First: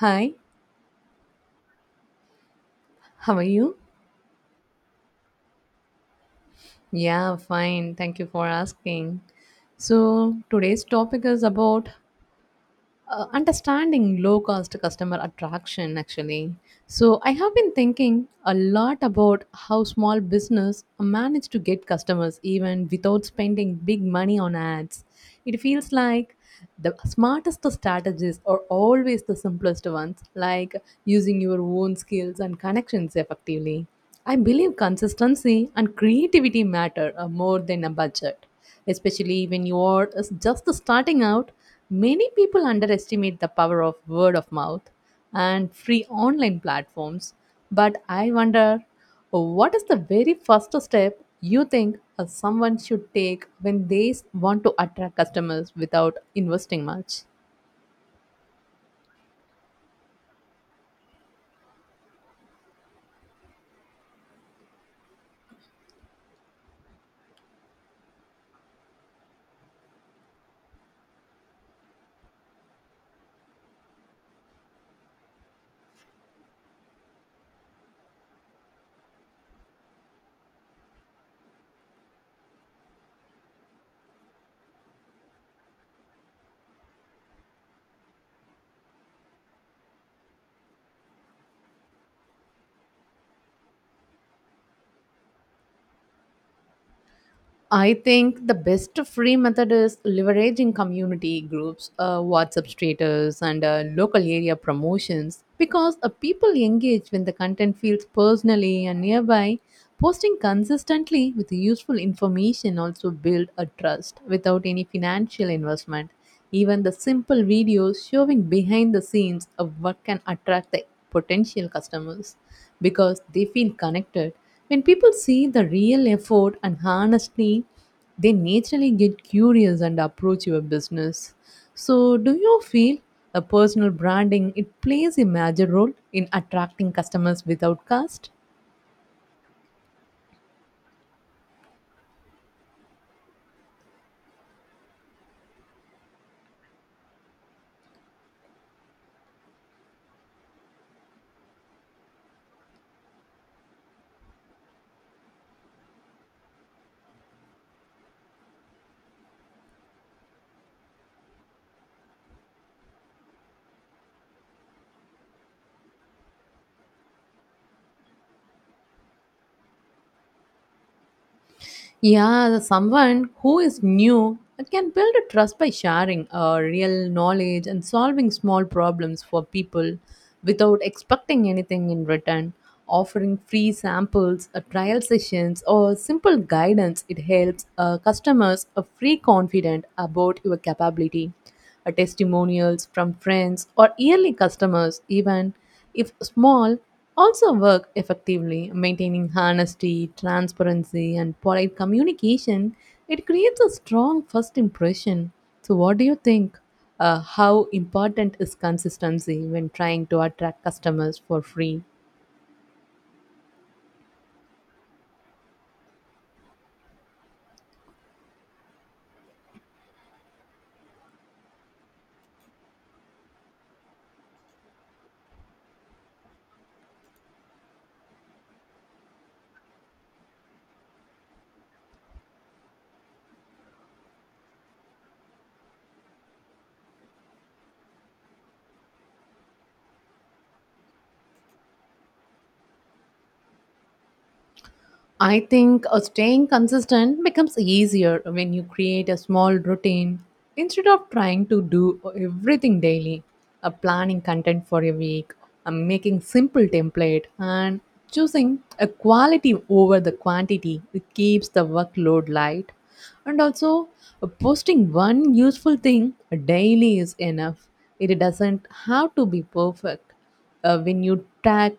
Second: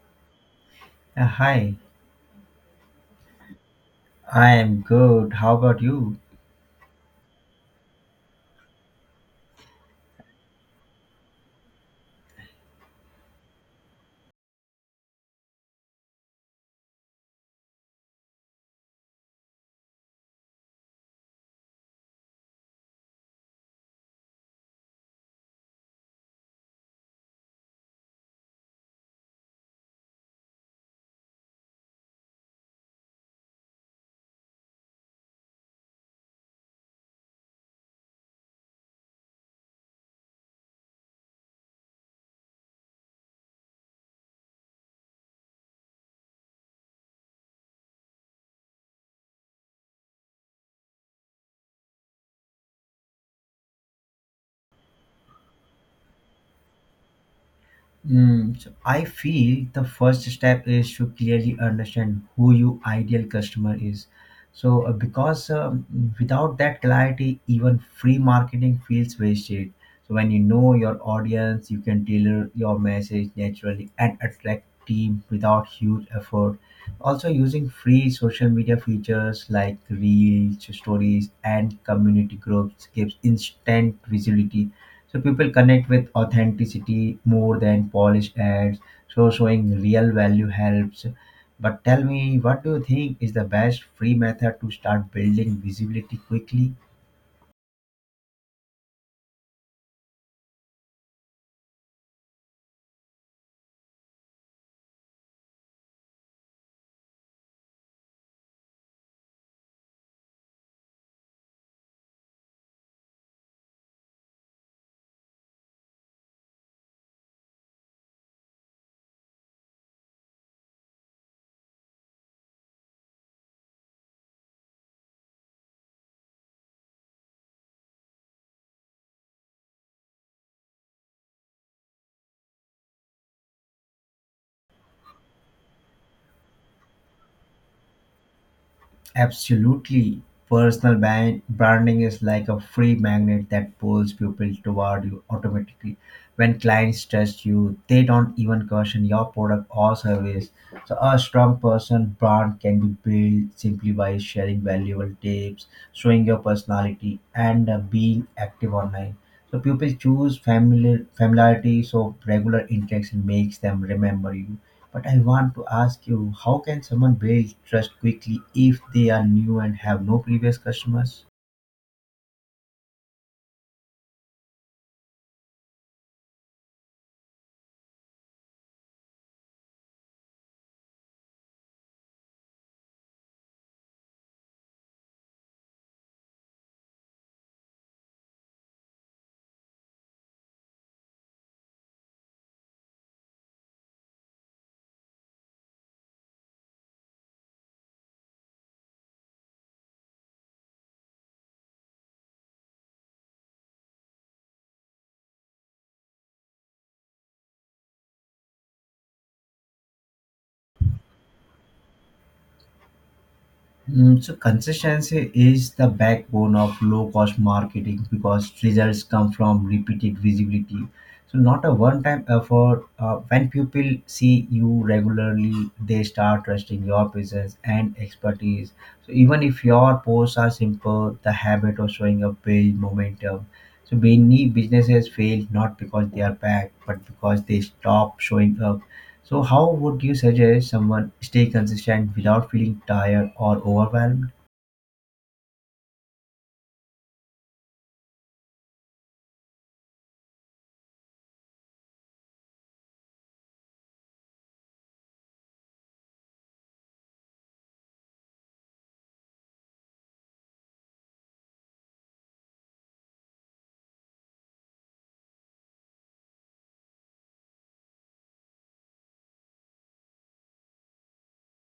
Hi, Hi, how are you? I am good. How about you? Yeah, fine. Thank you for asking. So, today's topic is about understanding low cost customer attraction actually. So, I have been thinking a lot about how small business manage to get customers even without spending big money on ads. It feels like the smartest strategies are always the simplest ones, like using your own skills and connections effectively. I believe consistency and creativity matter more than a budget, especially when you are just starting out. Many people underestimate the power of word of mouth and free online platforms, but I wonder so What is the very first step you think someone should take when they want to attract customers without investing much? So I feel the first step is to clearly understand who your ideal customer is. So, because Without that clarity, even free marketing feels wasted. So, when you know your audience, you can tailor your message naturally and attract team without huge effort. Also, using free social media features like Reels, Stories, and community groups gives instant visibility. So people connect with authenticity more than polished ads. So showing real value helps. But tell me, what do you think is the best free method to start building visibility quickly? I think the best free method is leveraging community groups, WhatsApp status, and local area promotions because people engage when the content feels personally and nearby. Posting consistently with useful information also build a trust without any financial investment. Even the simple videos showing behind the scenes of what can attract the potential customers because they feel connected. When people see the real effort and honesty, they naturally get curious and approach your business. So, do you feel a personal branding it plays a major role in attracting customers without cost? Absolutely. Personal branding is like a free magnet that pulls people toward you automatically. When clients trust you, they don't even question your product or service. So, a strong person brand can be built simply by sharing valuable tips, showing your personality, and being active online. So pupils choose familiarity, so regular interaction makes them remember you. But I want to ask you, how can someone build trust quickly if they are new and have no previous customers? Yeah, someone who is new can build a trust by sharing real knowledge and solving small problems for people without expecting anything in return. Offering free samples, trial sessions, or simple guidance, it helps customers feel confident about your capability testimonials from friends or yearly customers, even if small, also work effectively. Maintaining honesty, transparency, and polite communication, it creates a strong first impression. So, what do you think? How important is consistency when trying to attract customers for free? So consistency is the backbone of low cost marketing because results come from repeated visibility. So not a one time effort. When people see you regularly, they start trusting your presence and expertise. So even if your posts are simple, the habit of showing up builds momentum. So many businesses fail not because they are bad, but because they stop showing up. So, how would you suggest someone stay consistent without feeling tired or overwhelmed? I think staying consistent becomes easier when you create a small routine instead of trying to do everything daily. A planning content for a week, a making simple template, and choosing a quality over the quantity. It keeps the workload light, and also posting one useful thing daily is enough. It doesn't have to be perfect. When you track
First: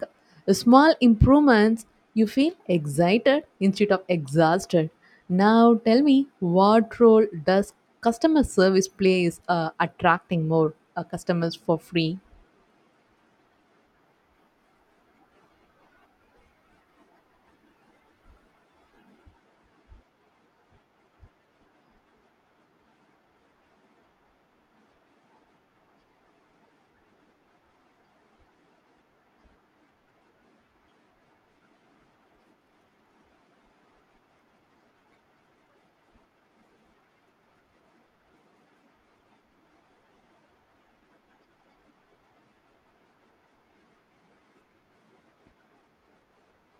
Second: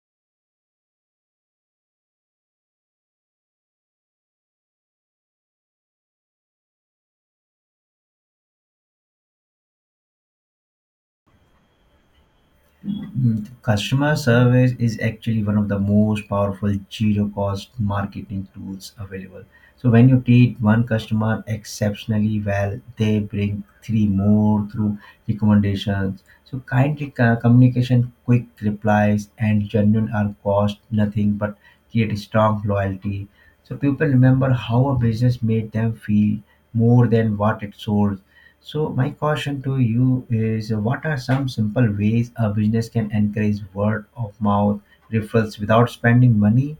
small improvements, you feel excited instead of exhausted. Now, tell me, what role does customer service plays attracting more customers for free? Customer service is actually one of the most powerful zero cost marketing tools available. So, when you treat one customer exceptionally well, they bring three more through recommendations. So, kindly communication, quick replies, and genuine are cost nothing but create strong loyalty. So, people remember how a business made them feel more than what it sold. So my caution to you is what are some simple ways a business can encourage word of mouth referrals without spending money?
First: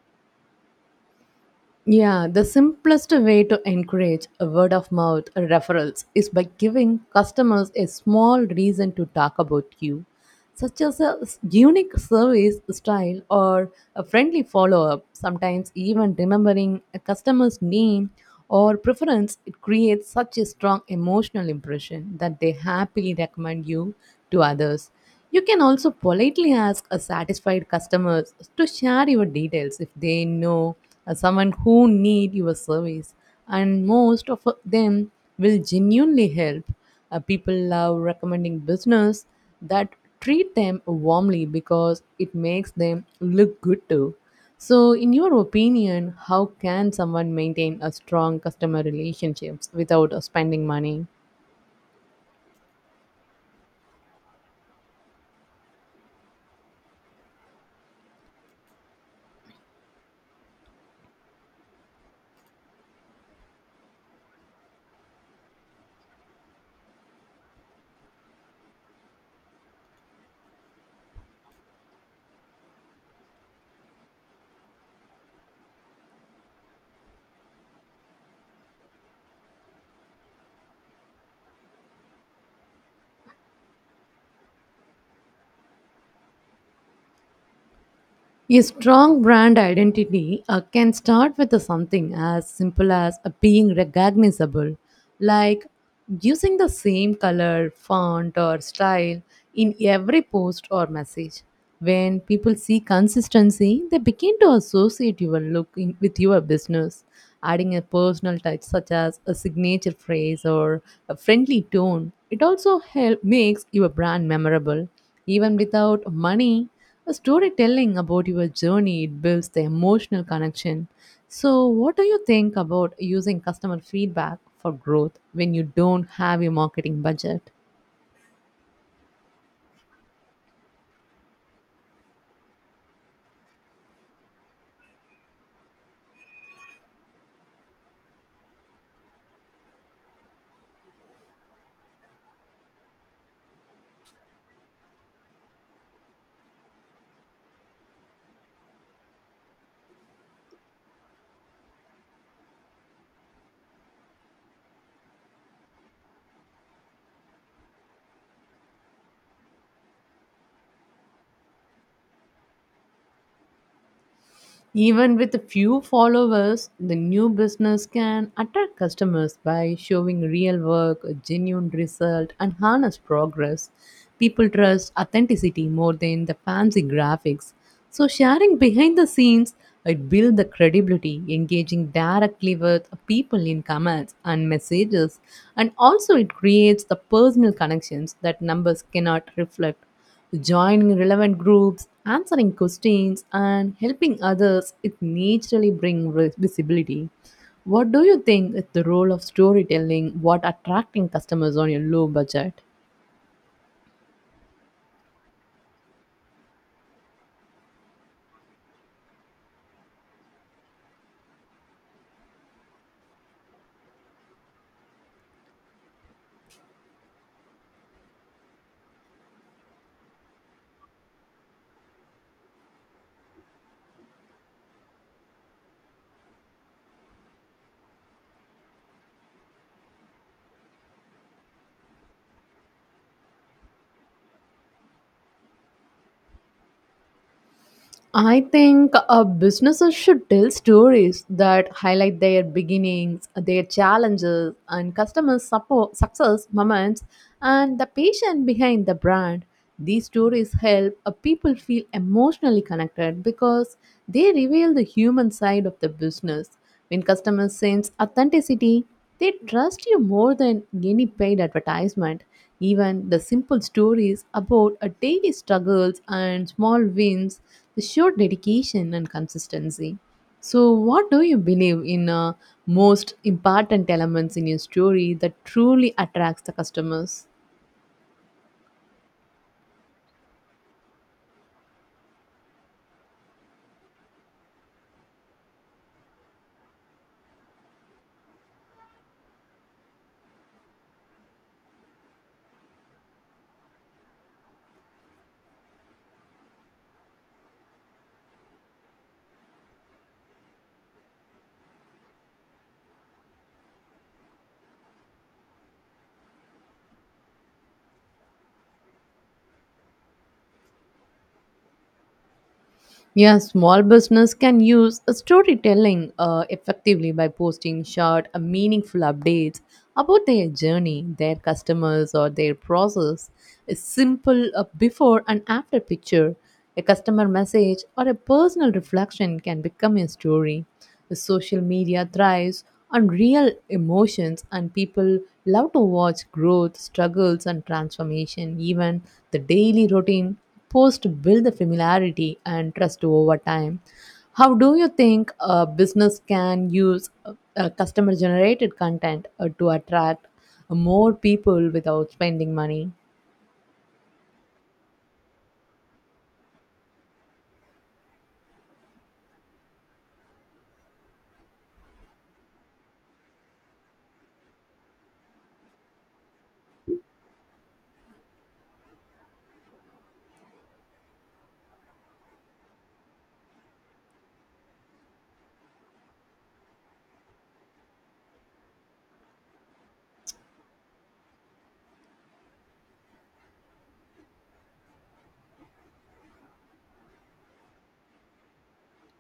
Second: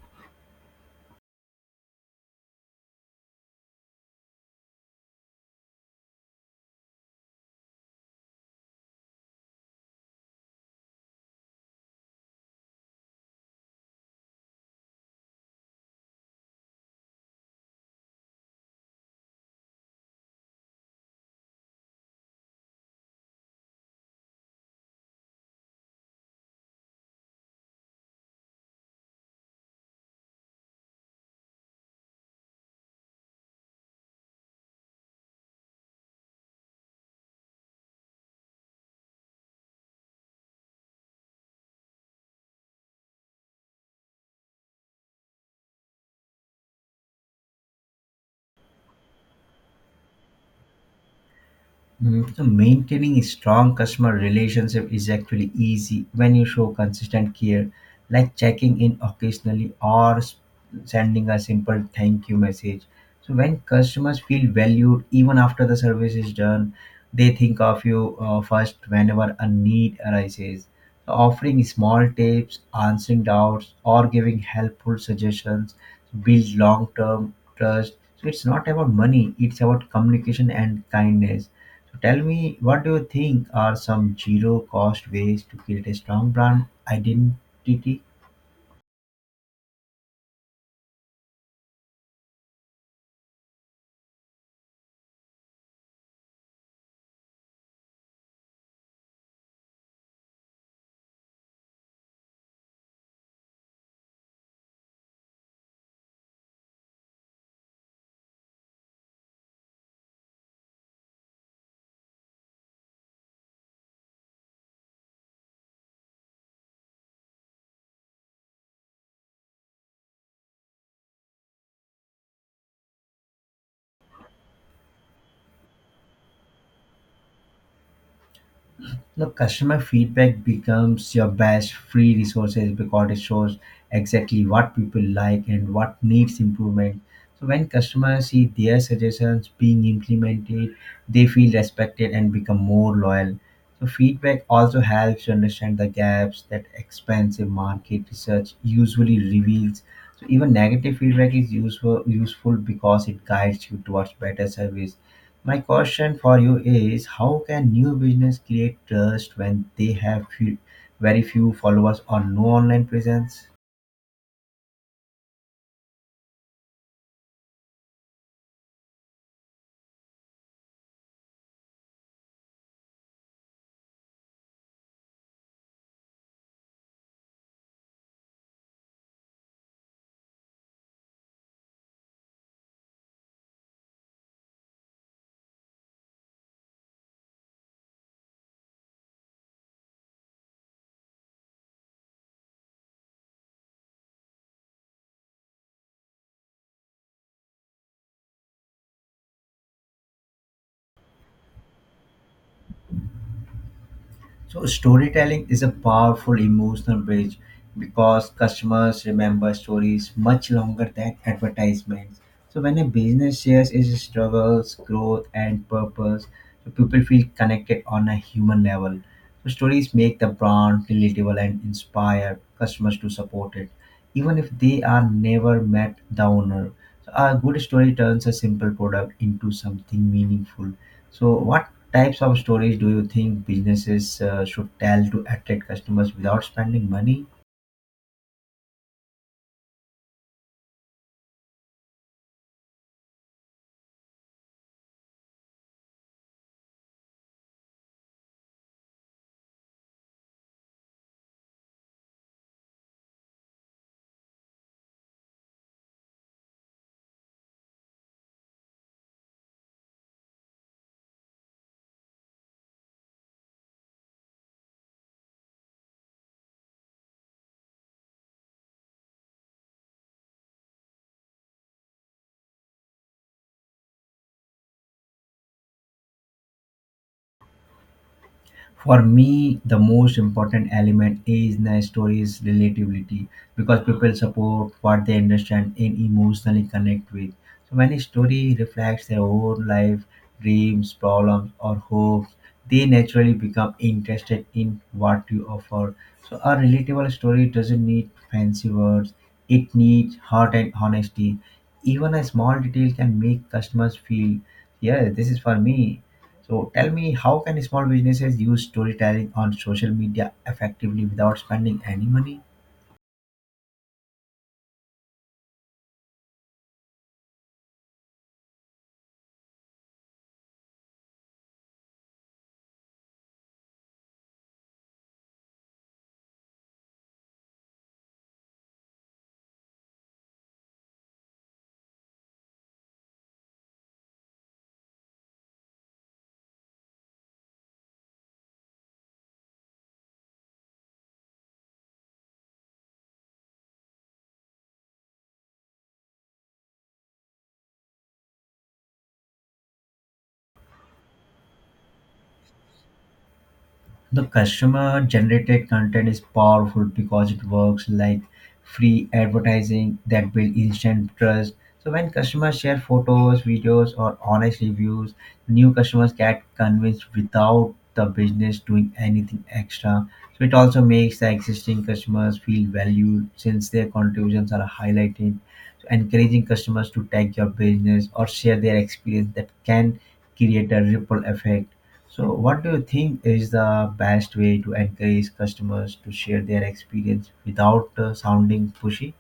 Yeah, the simplest way to encourage a word of mouth referrals is by giving customers a small reason to talk about you, such as a unique service style or a friendly follow up. Sometimes, even remembering a customer's name or preference, it creates such a strong emotional impression that they happily recommend you to others. You can also politely ask a satisfied customers to share your details if they know someone who need your service and most of them will genuinely help. People love recommending business that treat them warmly because it makes them look good too. So in your opinion, how can someone maintain a strong customer relationships without spending money? So maintaining a strong customer relationship is actually easy when you show consistent care, like checking in occasionally or sending a simple thank you message. So when customers feel valued even after the service is done, they think of you first whenever a need arises. So offering small tips, answering doubts, or giving helpful suggestions build long-term trust. So it's not about money; it's about communication and kindness. So tell me, what do you think are some zero cost ways to create a strong brand identity? A strong brand identity can start with a something as simple as being recognizable, like using the same color, font, or style in every post or message. When people see consistency, they begin to associate your look in, with your business. Adding a personal touch, such as a signature phrase or a friendly tone, it also help, makes your brand memorable. Even without money, a storytelling about your journey, it builds the emotional connection. So, what do you think about using customer feedback for growth when you don't have a marketing budget? The customer feedback becomes your best free resources because it shows exactly what people like and what needs improvement. So when customers see their suggestions being implemented, they feel respected and become more loyal. So feedback also helps you understand the gaps that expensive market research usually reveals. So even negative feedback is useful because it guides you towards better service. My question for you is how can new business create trust when they very few followers or no online presence? Even with a few followers, the new business can attract customers by showing real work, a genuine result, and honest progress. People trust authenticity more than the fancy graphics. So, sharing behind the scenes, it builds the credibility, engaging directly with people in comments and messages, and also it creates the personal connections that numbers cannot reflect. Joining relevant groups, answering questions, and helping others, it naturally brings visibility. What do you think is the role of storytelling? What attracting customers on your low budget? So storytelling is a powerful emotional bridge because customers remember stories much longer than advertisements. So when a business shares its struggles, growth, and purpose, so people feel connected on a human level. So stories make the brand relatable and inspire customers to support it, even if they are never met the owner. So a good story turns a simple product into something meaningful. So what types of stories do you think businesses should tell to attract customers without spending money? I think businesses should tell stories that highlight their beginnings, their challenges, and customer support, success moments, and the patient behind the brand. These stories help people feel emotionally connected because they reveal the human side of the business. When customers sense authenticity, they trust you more than any paid advertisement. Even the simple stories about a daily struggles and small wins show dedication and consistency. So, what do you believe in most important elements in your story that truly attracts the customers? For me the most important element is the story's relatability because people support what they understand and emotionally connect with. So when a story reflects their own life, dreams, problems, or hopes, they naturally become interested in what you offer. So a relatable story doesn't need fancy words, it needs heart and honesty. Even a small detail can make customers feel, yeah, this is for me. So tell me, how can small businesses use storytelling on social media effectively without spending any money? Yeah, small business can use a storytelling effectively by posting short, meaningful updates about their journey, their customers, or their process. A simple before and after picture, a customer message, or a personal reflection can become a story. The social media thrives on real emotions, and people love to watch growth, struggles, and transformation. Even the daily routine post build the familiarity and trust over time. How do you think a business can use customer generated content to attract more people without spending money? The customer generated content is powerful because it works like free advertising that build instant trust. So when customers share photos, videos or honest reviews, new customers get convinced without the business doing anything extra. So it also makes the existing customers feel valued since their contributions are highlighted. So encouraging customers to tag your business or share their experience that can create a ripple effect. So, what do you think is the best way to encourage customers to share their experience without sounding pushy?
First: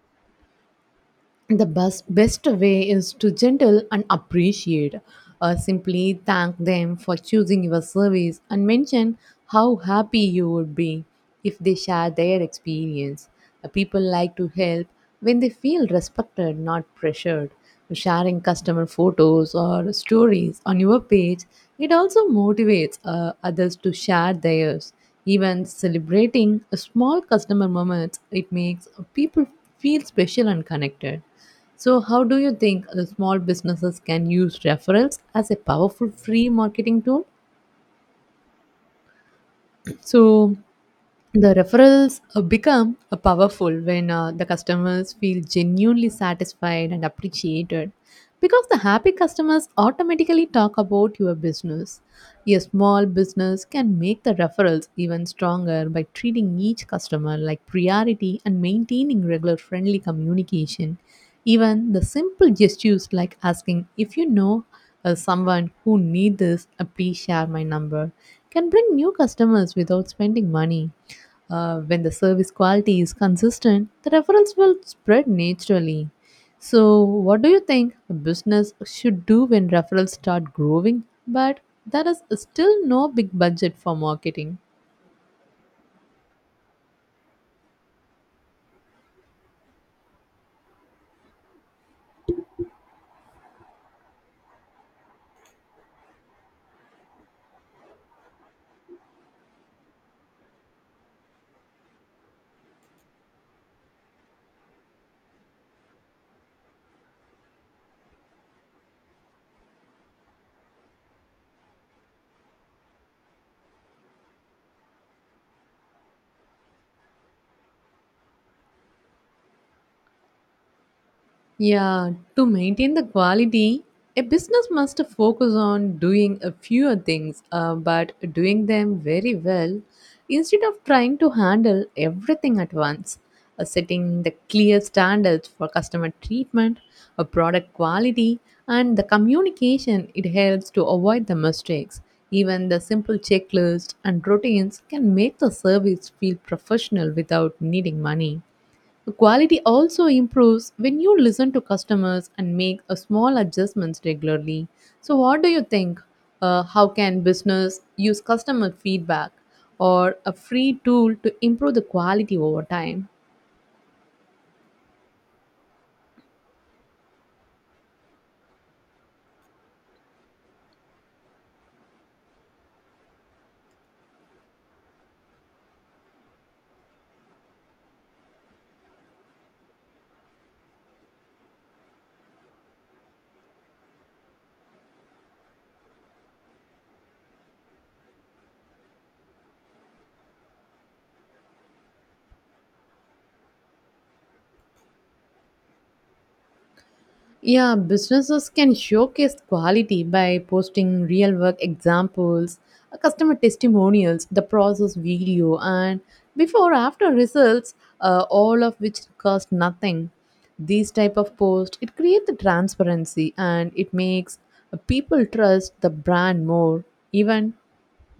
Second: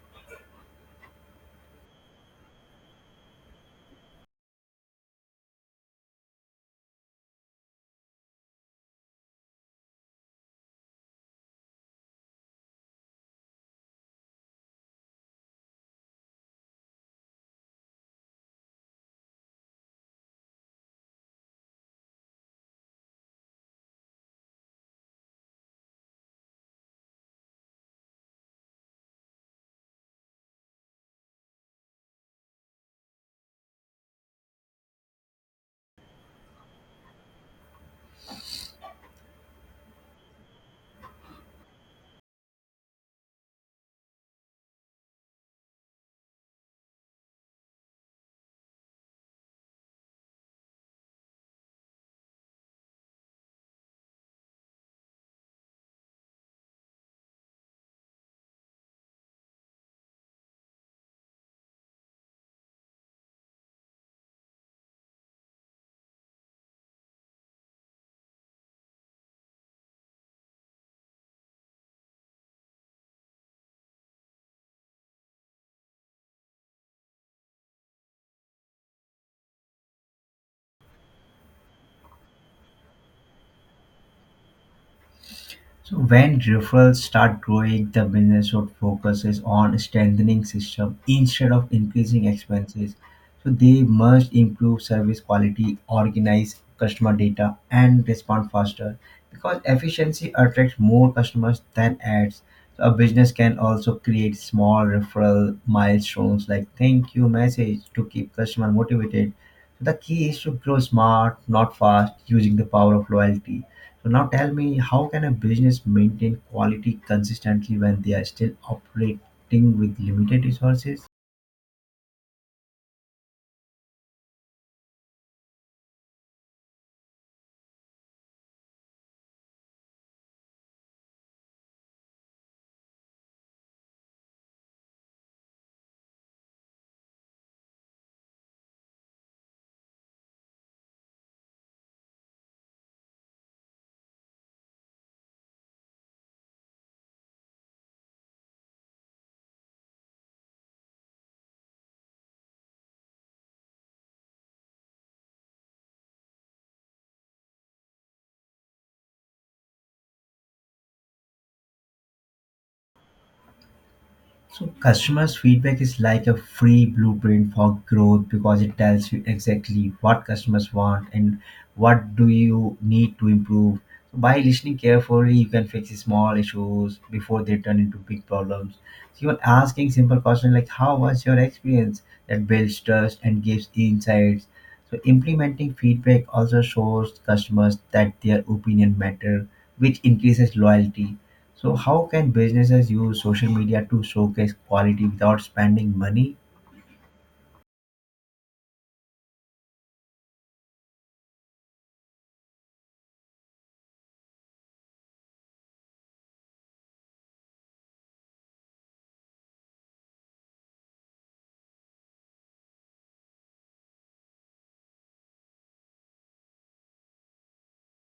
The best way is to gentle and appreciate simply thank them for choosing your service and mention how happy you would be if they share their experience. People like to help when they feel respected not pressured, sharing customer photos or stories on your page, it also motivates others to share theirs, even celebrating a small customer moments, it makes people feel special and connected. So, how do you think the small businesses can use referrals as a powerful free marketing tool? So, the referrals become powerful when the customers feel genuinely satisfied and appreciated because the happy customers automatically talk about your business. A small business can make the referrals even stronger by treating each customer like priority and maintaining regular friendly communication, even the simple gestures like asking if you know someone who need this please share my number can bring new customers without spending money. When the service quality is consistent, the referrals will spread naturally. So, what do you think a business should do when referrals start growing, but there is still no big budget for marketing? So when referrals start growing, the business should focuses on strengthening system instead of increasing expenses. So they must improve service quality, organize customer data, and respond faster because efficiency attracts more customers than ads. So a business can also create small referral milestones like thank you message to keep customer motivated. The key is to grow smart, not fast, using the power of loyalty. So now tell me, how can a business maintain quality consistently when they are still operating with limited resources? Yeah, to maintain the quality, a business must focus on doing a few things, but doing them very well instead of trying to handle everything at once. Setting the clear standards for customer treatment, product quality, and the communication, it helps to avoid the mistakes. Even the simple checklist and routines can make the service feel professional without needing money. Quality also improves when you listen to customers and make a small adjustments regularly. So, what do you think? How can business use customer feedback or a free tool to improve the quality over time? So customers' feedback is like a free blueprint for growth because it tells you exactly what customers want and what do you need to improve. So by listening carefully, you can fix small issues before they turn into big problems. So even asking simple questions like "How was your experience?" that builds trust and gives insights. So implementing feedback also shows customers that their opinion matter, which increases loyalty. So how can businesses use social media to showcase quality without spending money? Yeah, businesses can showcase quality by posting real work examples, customer testimonials, the process video, and before after results, all of which cost nothing. These type of posts it creates the transparency and it makes people trust the brand more. Even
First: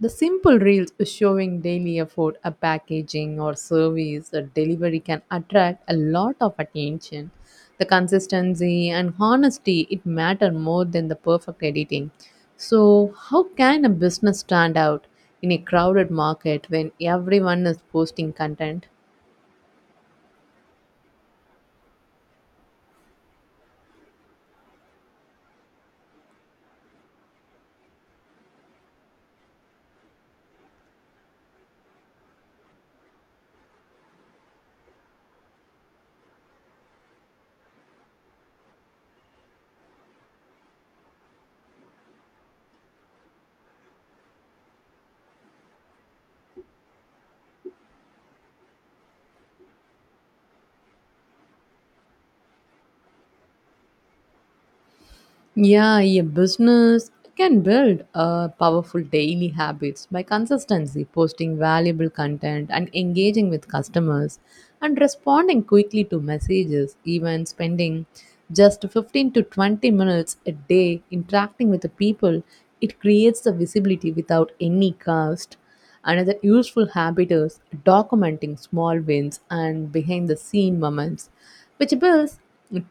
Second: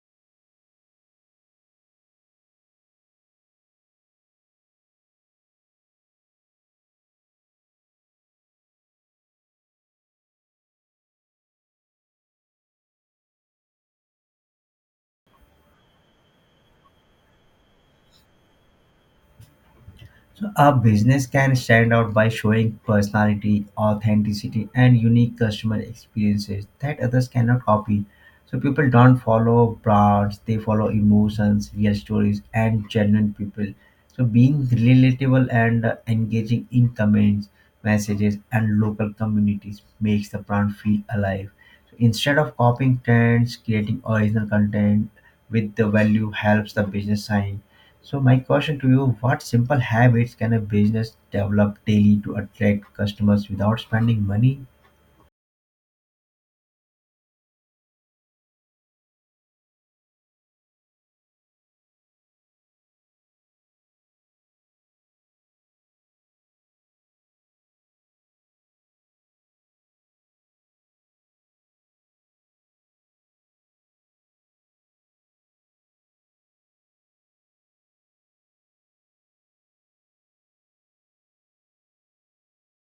the simple reels showing daily effort, a packaging or service or delivery can attract a lot of attention. The consistency and honesty it matter more than the perfect editing. So how can a business stand out in a crowded market when everyone is posting content? A business can stand out by showing personality, authenticity, and unique customer experiences that others cannot copy. So people don't follow brands, they follow emotions, real stories, and genuine people. So being relatable and engaging in comments, messages, and local communities makes the brand feel alive. So instead of copying trends, creating original content with the value helps the business shine. So my question to you, what simple habits can a business develop daily to attract customers without spending money? Yeah, a business can build powerful daily habits by consistency, posting valuable content, and engaging with customers, and responding quickly to messages, even spending just 15 to 20 minutes a day interacting with the people. It creates the visibility without any cost. Another useful habit is documenting small wins and behind the scene moments, which builds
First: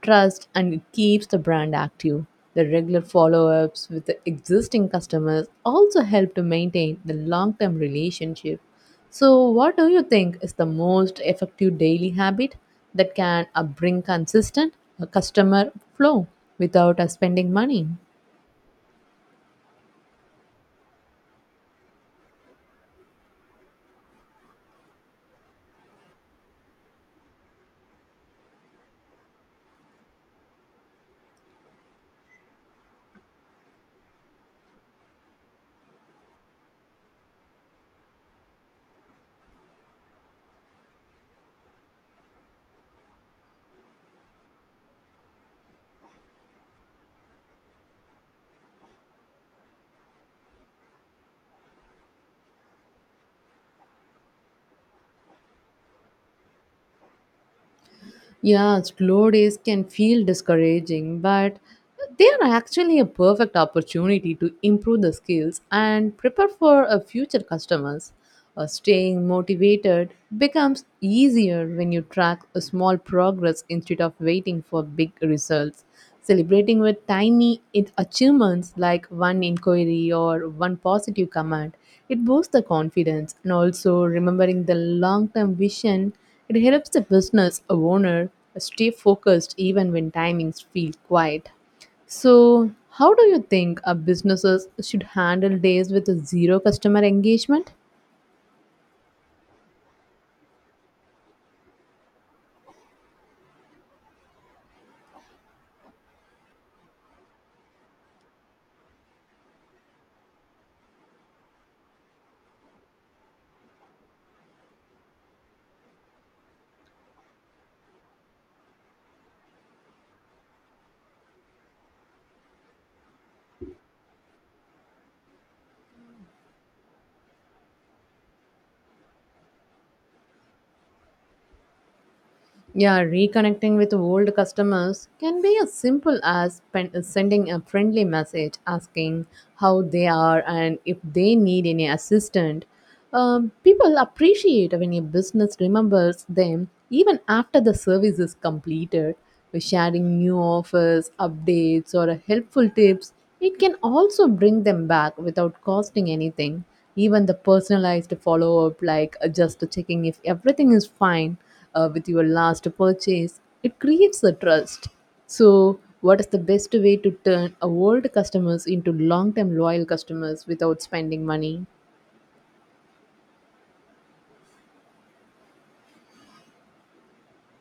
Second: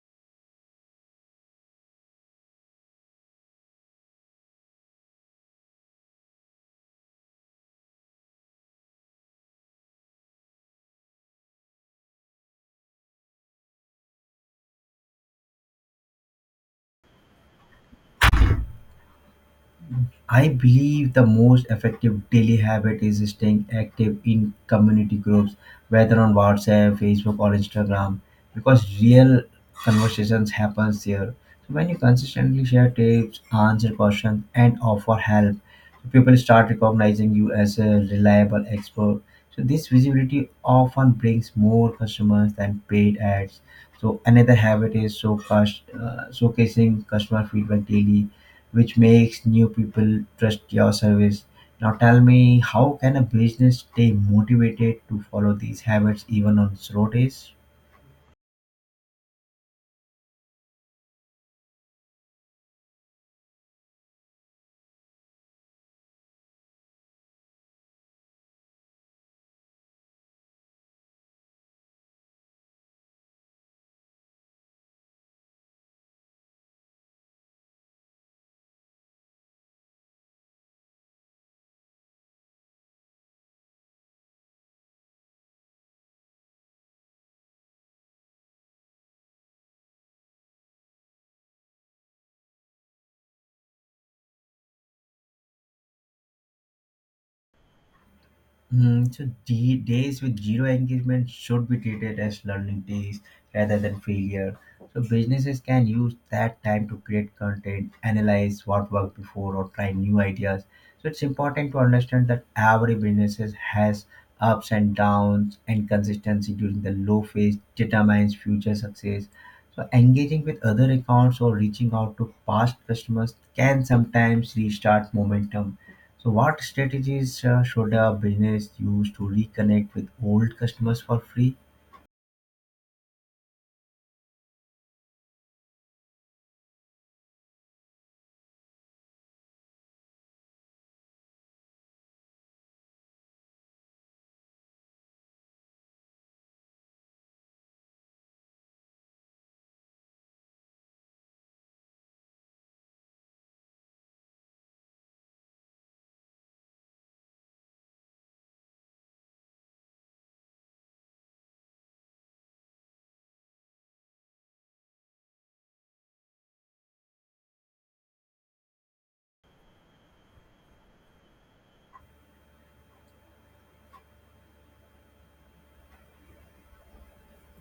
trust and keeps the brand active. The regular follow ups with the existing customers also help to maintain the long term relationship. So, what do you think is the most effective daily habit that can bring consistent customer flow without us spending money? I believe the most effective daily habit is staying active in community groups, whether on WhatsApp, Facebook, or Instagram, because real conversations happens there. So when you consistently share tips, answer questions, and offer help, people start recognizing you as a reliable expert. So this visibility often brings more customers than paid ads. So another habit is showcasing customer feedback daily which makes new people trust your service. Now tell me, how can a business stay motivated to follow these habits even on slow days? Yeah, slow days can feel discouraging, but they are actually a perfect opportunity to improve the skills and prepare for a future customers. Staying motivated becomes easier when you track a small progress instead of waiting for big results, celebrating with tiny achievements like one inquiry or one positive comment. It boosts the confidence and also remembering the long term vision, it helps the business owner stay focused even when timings feel quiet. So, how do you think a businesses should handle days with zero customer engagement? So days with zero engagement should be treated as learning days rather than failure. So businesses can use that time to create content, analyze what worked before, or try new ideas. So it's important to understand that every businesses has ups and downs, and consistency during the low phase determines future success. So engaging with other accounts or reaching out to past customers can sometimes restart momentum. So, what strategies should a business use to reconnect with old customers for free? Yeah, reconnecting with old customers can be as simple as sending a friendly message asking how they are and if they need any assistance. People appreciate when a business remembers them even after the service is completed. By sharing new offers, updates, or helpful tips, it can also bring them back without costing anything. Even the personalized follow up, like just checking if everything is fine with your last purchase, it creates a trust. So, what is the best way to turn old customers into long term loyal customers without spending money?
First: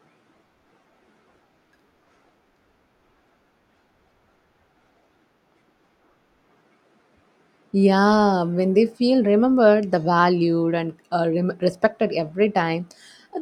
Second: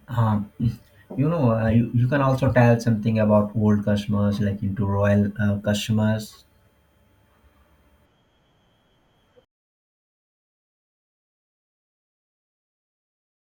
Um, you know, you can also tell something about old customers, like into royal customers. Yeah, when they feel remembered, the valued, and respected every time,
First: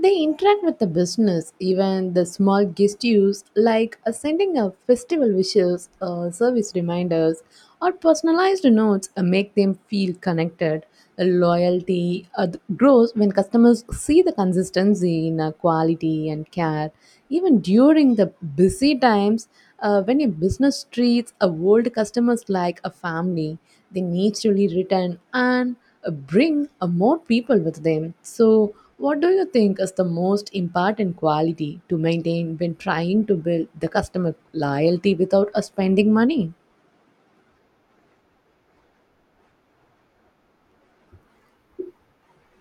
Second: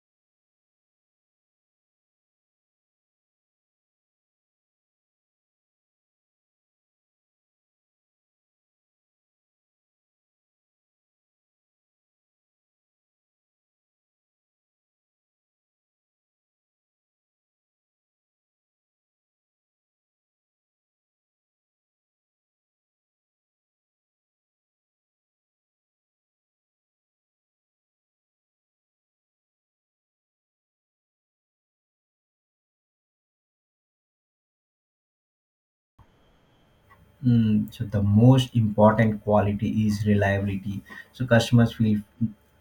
they interact with the business. Even the small gestures like sending a festival wishes, service reminders, or personalized notes make them feel connected. Loyalty grows when customers see the consistency in quality and care. Even during the busy times, when a business treats a old customers like a family, they naturally return and bring more people with them. So, what do you think is the most important quality to maintain when trying to build the customer loyalty without spending money? The most important quality is reliability. So, customers feel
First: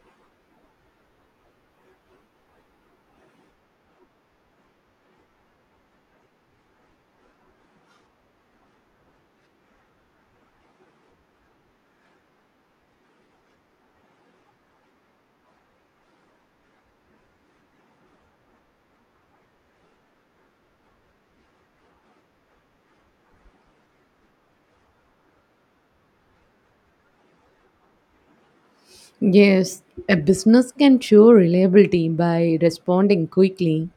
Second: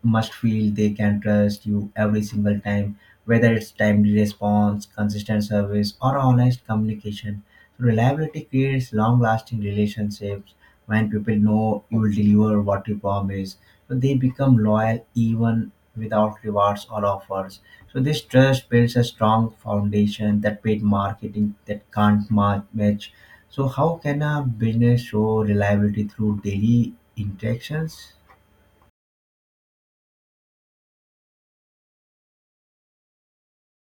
must feel they can trust you every single time, whether it's timely response, consistent service, or honest communication. So, reliability creates long-lasting relationships. When people know you will deliver what you promise, so they become loyal even without rewards or offers. So this trust builds a strong foundation that paid marketing that can't match. So how can a business show reliability through daily interactions? Yes, a business can show reliability by responding quickly,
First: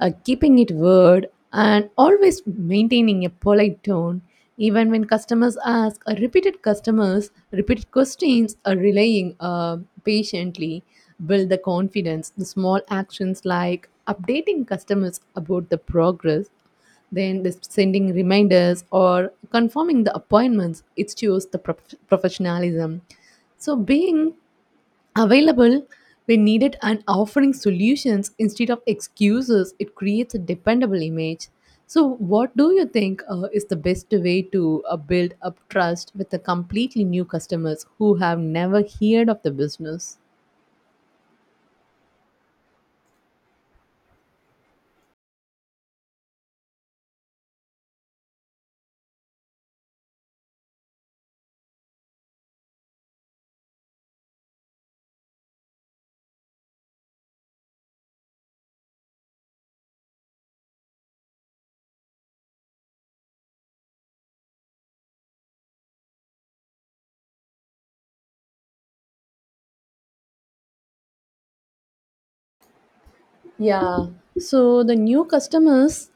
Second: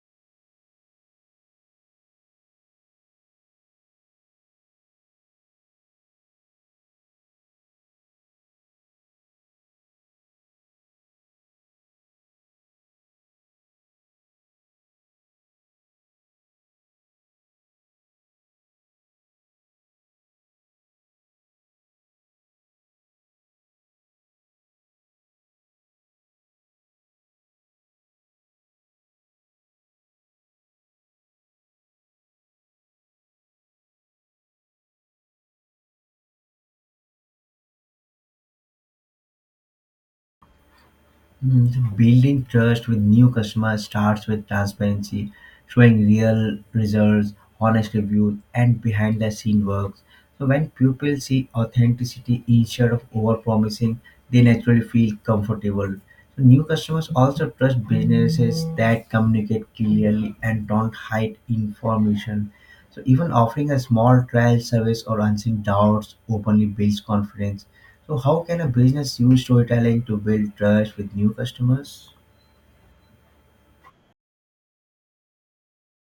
keeping it word, and always maintaining a polite tone. Even when customers ask repeated customers repeated questions, relying patiently build the confidence. The small actions like updating customers about the progress, then the sending reminders or confirming the appointments, it shows the professionalism. So being available when needed and offering solutions instead of excuses, it creates a dependable image. So what do you think is the best way to build up trust with the completely new customers who have never heard of the business? So building trust with new customers starts with transparency, showing real results, honest reviews, and behind the scene works. So when people see authenticity instead of over promising, they naturally feel comfortable. So new customers also trust businesses that communicate clearly and don't hide information. So even offering a small trial service or answering doubts openly builds confidence. So how can a business use storytelling to build trust with new customers? Yeah, so the new customers,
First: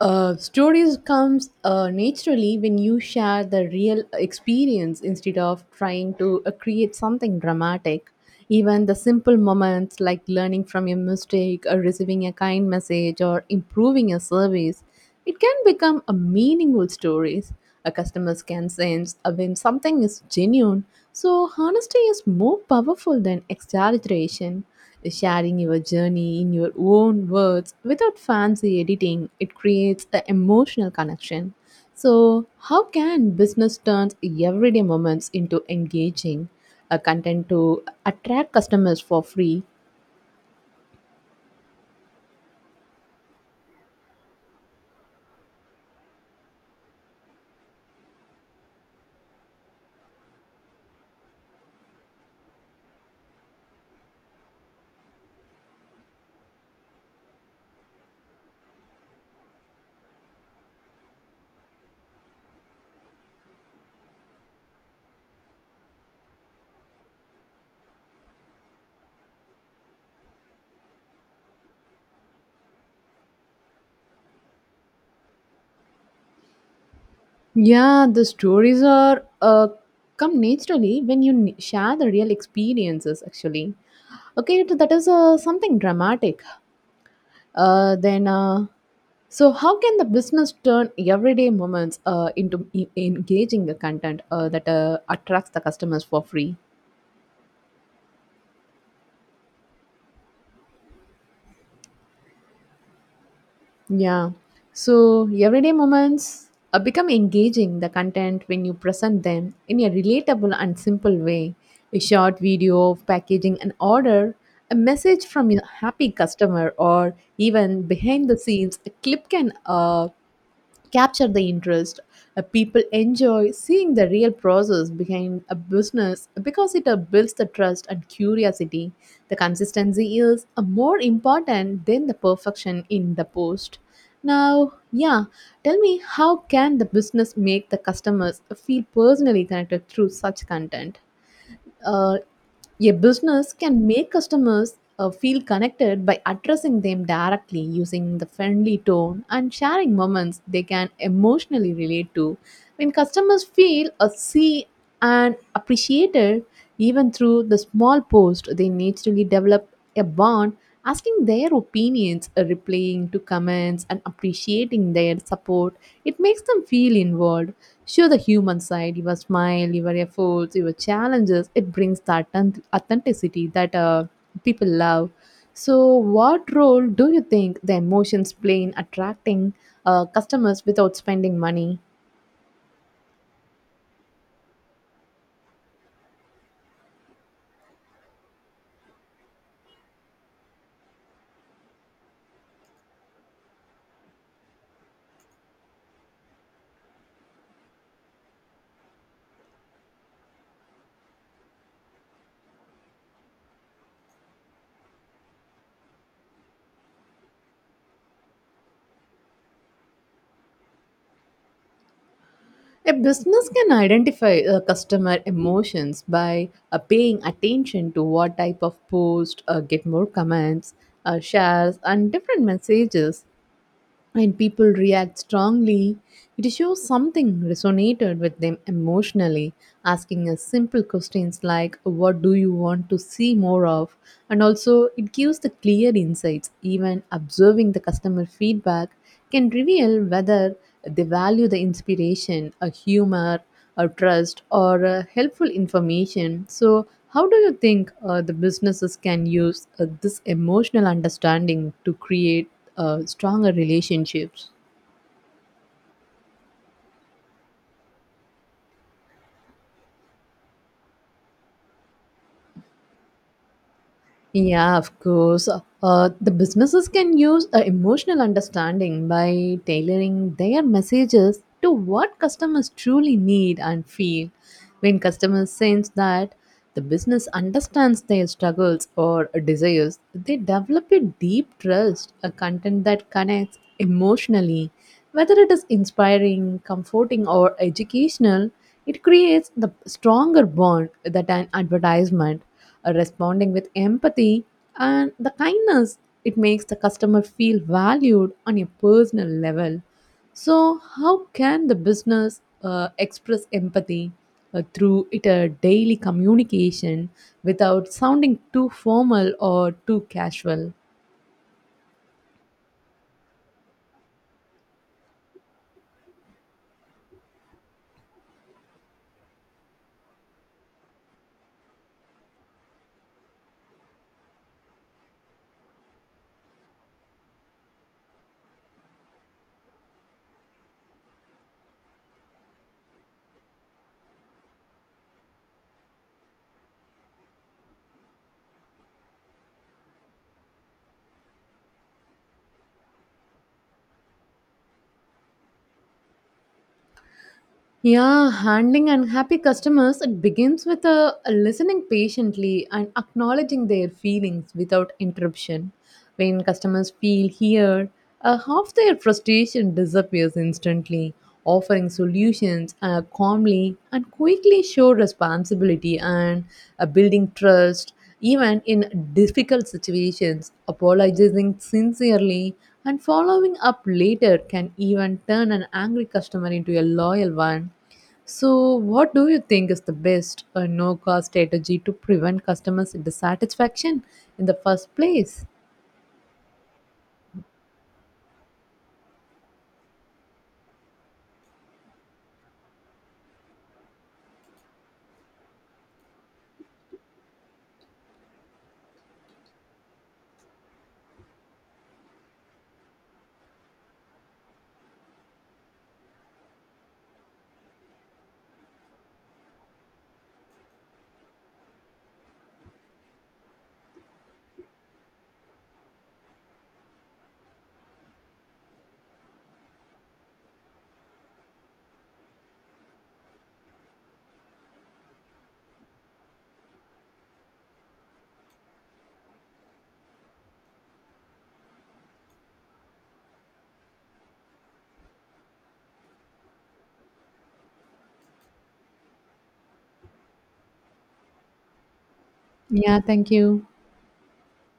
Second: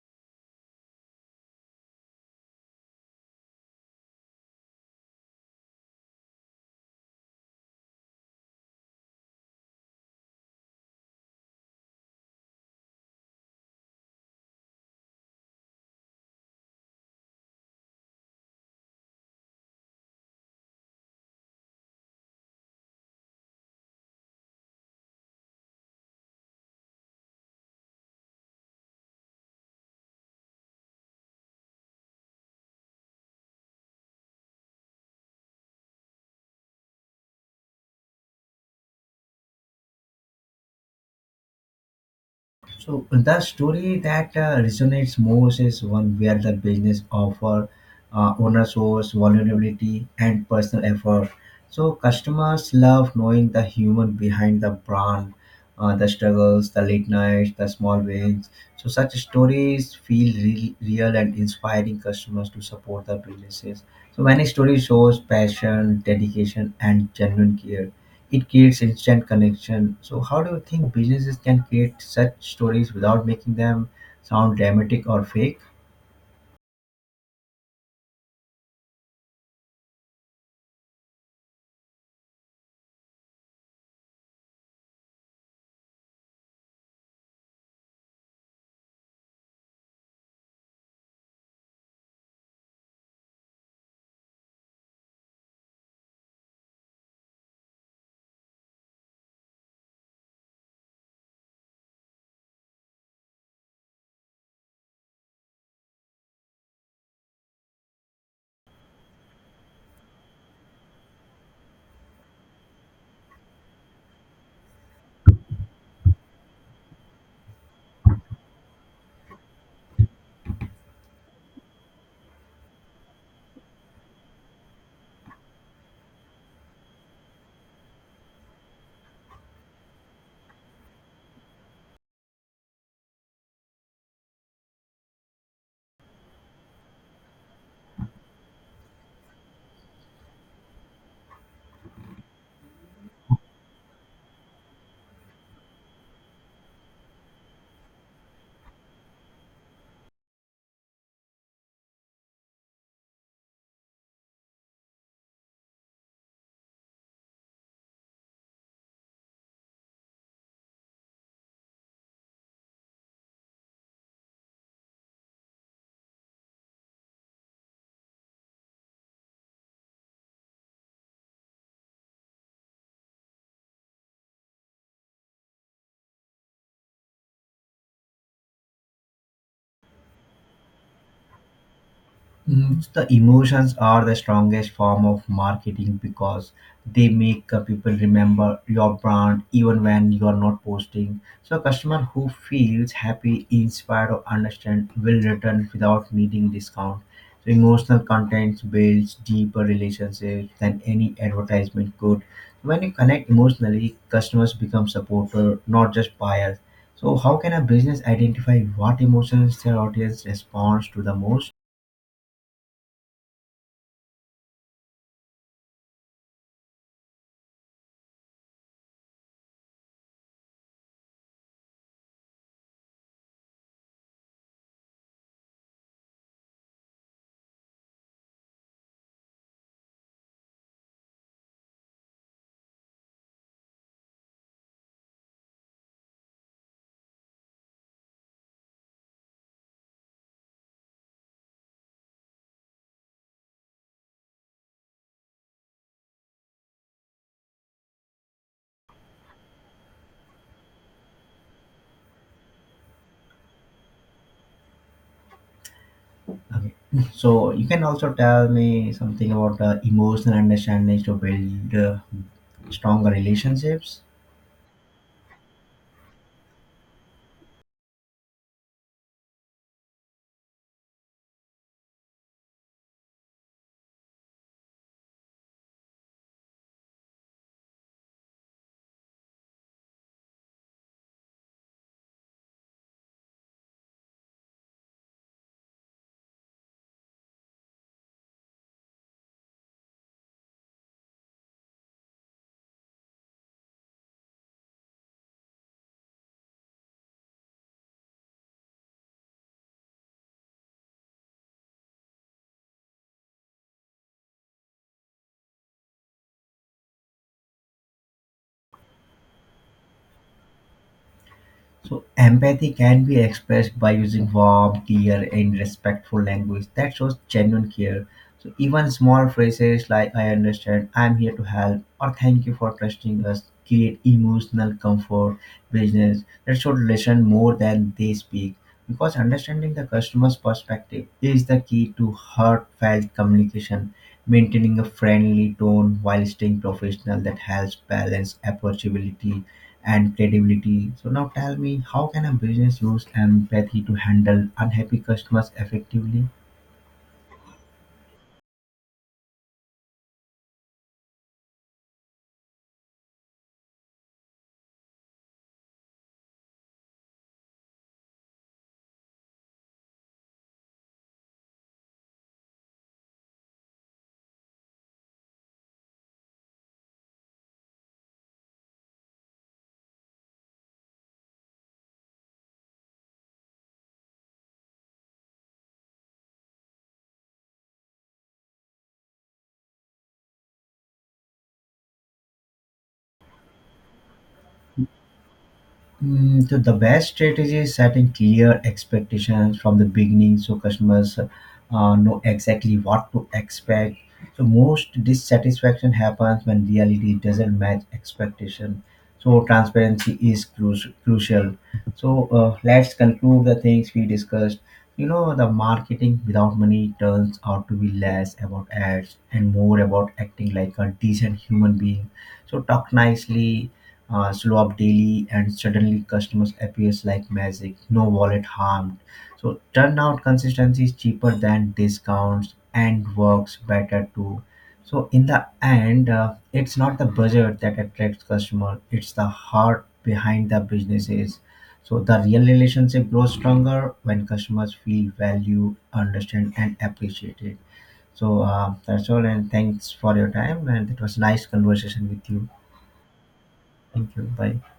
Stories comes naturally when you share the real experience instead of trying to create something dramatic. Even the simple moments like learning from your mistake or receiving a kind message or improving a service, it can become a meaningful stories. A customers can sense when something is genuine. So honesty is more powerful than exaggeration. Sharing your journey in your own words without fancy editing, it creates an emotional connection. So, how can business turn everyday moments into engaging content to attract customers for free? So the story that resonates most is one where the business offer owner source vulnerability and personal effort. So customers love knowing the human behind the brand, the struggles, the late nights, the small wins. So such stories feel real and inspiring customers to support the businesses. So many stories shows passion, dedication, and genuine care. It creates instant connection. So, how do you think businesses can create such stories without making them sound dramatic or fake? Yeah, the stories are come naturally when you share the real experiences actually. Okay, so that is something dramatic. Uh, then, uh, so how can the business turn everyday moments into engaging the content that attracts the customers for free? Yeah. So everyday moments become engaging the content when you present them in a relatable and simple way. A short video of packaging an order, a message from a happy customer, or even behind the scenes, a clip can capture the interest. People enjoy seeing the real process behind a business because it builds the trust and curiosity. The consistency is more important than the perfection in the post. Now, yeah, tell me, how can the business make the customers feel personally connected through such content? Uh, a business can make customers feel connected by addressing them directly using the friendly tone and sharing moments they can emotionally relate to. When customers feel or see and appreciated, even through the small post, they naturally develop a bond. Asking their opinions, replying to comments, and appreciating their support, it makes them feel involved. Show the human side, your smile, your efforts, your challenges. It brings that authenticity that people love. So, what role do you think the emotions play in attracting customers without spending money? The emotions are the strongest form of marketing because they make people remember your brand even when you are not posting. So, a customer who feels happy, inspired, or understand will return without needing discount. So, emotional content builds deeper relationships than any advertisement could. When you connect emotionally, customers become supporter, not just buyers. So, how can a business identify what emotions their audience responds to the most? A business can identify a customer emotions by paying attention to what type of post get more comments, shares, and different messages. And people react strongly, it shows something resonated with them emotionally. Asking us simple questions like, "What do you want to see more of?" And also, it gives the clear insights. Even observing the customer feedback can reveal whether they value the inspiration, a humor, a trust, or helpful information. So, how do you think the businesses can use this emotional understanding to create stronger relationships? So you can also tell me something about emotional understanding to build stronger relationships. Yeah, of course. The businesses can use emotional understanding by tailoring their messages to what customers truly need and feel. When customers sense that the business understands their struggles or desires, they develop a deep trust, a content that connects emotionally. Whether it is inspiring, comforting, or educational, it creates the stronger bond that an advertisement. Responding with empathy and the kindness, it makes the customer feel valued on a personal level. So, how can the business express empathy through it a daily communication without sounding too formal or too casual? So empathy can be expressed by using warm, clear, and respectful language that shows genuine care. So even small phrases like "I understand," "I'm here to help," or "Thank you for trusting us" create emotional comfort. Business that should listen more than they speak, because understanding the customer's perspective is the key to heartfelt communication. Maintaining a friendly tone while staying professional that helps balance approachability and credibility. So now tell me, how can a business use empathy to handle unhappy customers effectively? Yeah, handling unhappy customers, it begins with listening patiently and acknowledging their feelings without interruption. When customers feel heard, half their frustration disappears instantly. Offering solutions calmly and quickly show responsibility and building trust. Even in difficult situations, apologizing sincerely and following up later can even turn an angry customer into a loyal one. So, what do you think is the best or no cost strategy to prevent customers dissatisfaction in the first place? So the best strategy is setting clear expectations from the beginning so customers know exactly what to expect. So most dissatisfaction happens when reality doesn't match expectation. So transparency is crucial. So let's conclude the things we discussed. You know, the marketing without money turns out to be less about ads and more about acting like a decent human being. So talk nicely, slow up daily and suddenly customers appears like magic, no wallet harmed. So turnout consistency is cheaper than discounts and works better too. So in the end, it's not the budget that attracts customer, it's the heart behind the businesses. So the real relationship grows stronger when customers feel valued, understand, and appreciated. So that's all and thanks for your time and it was nice conversation with you. Yeah, thank you. Thank you, bye.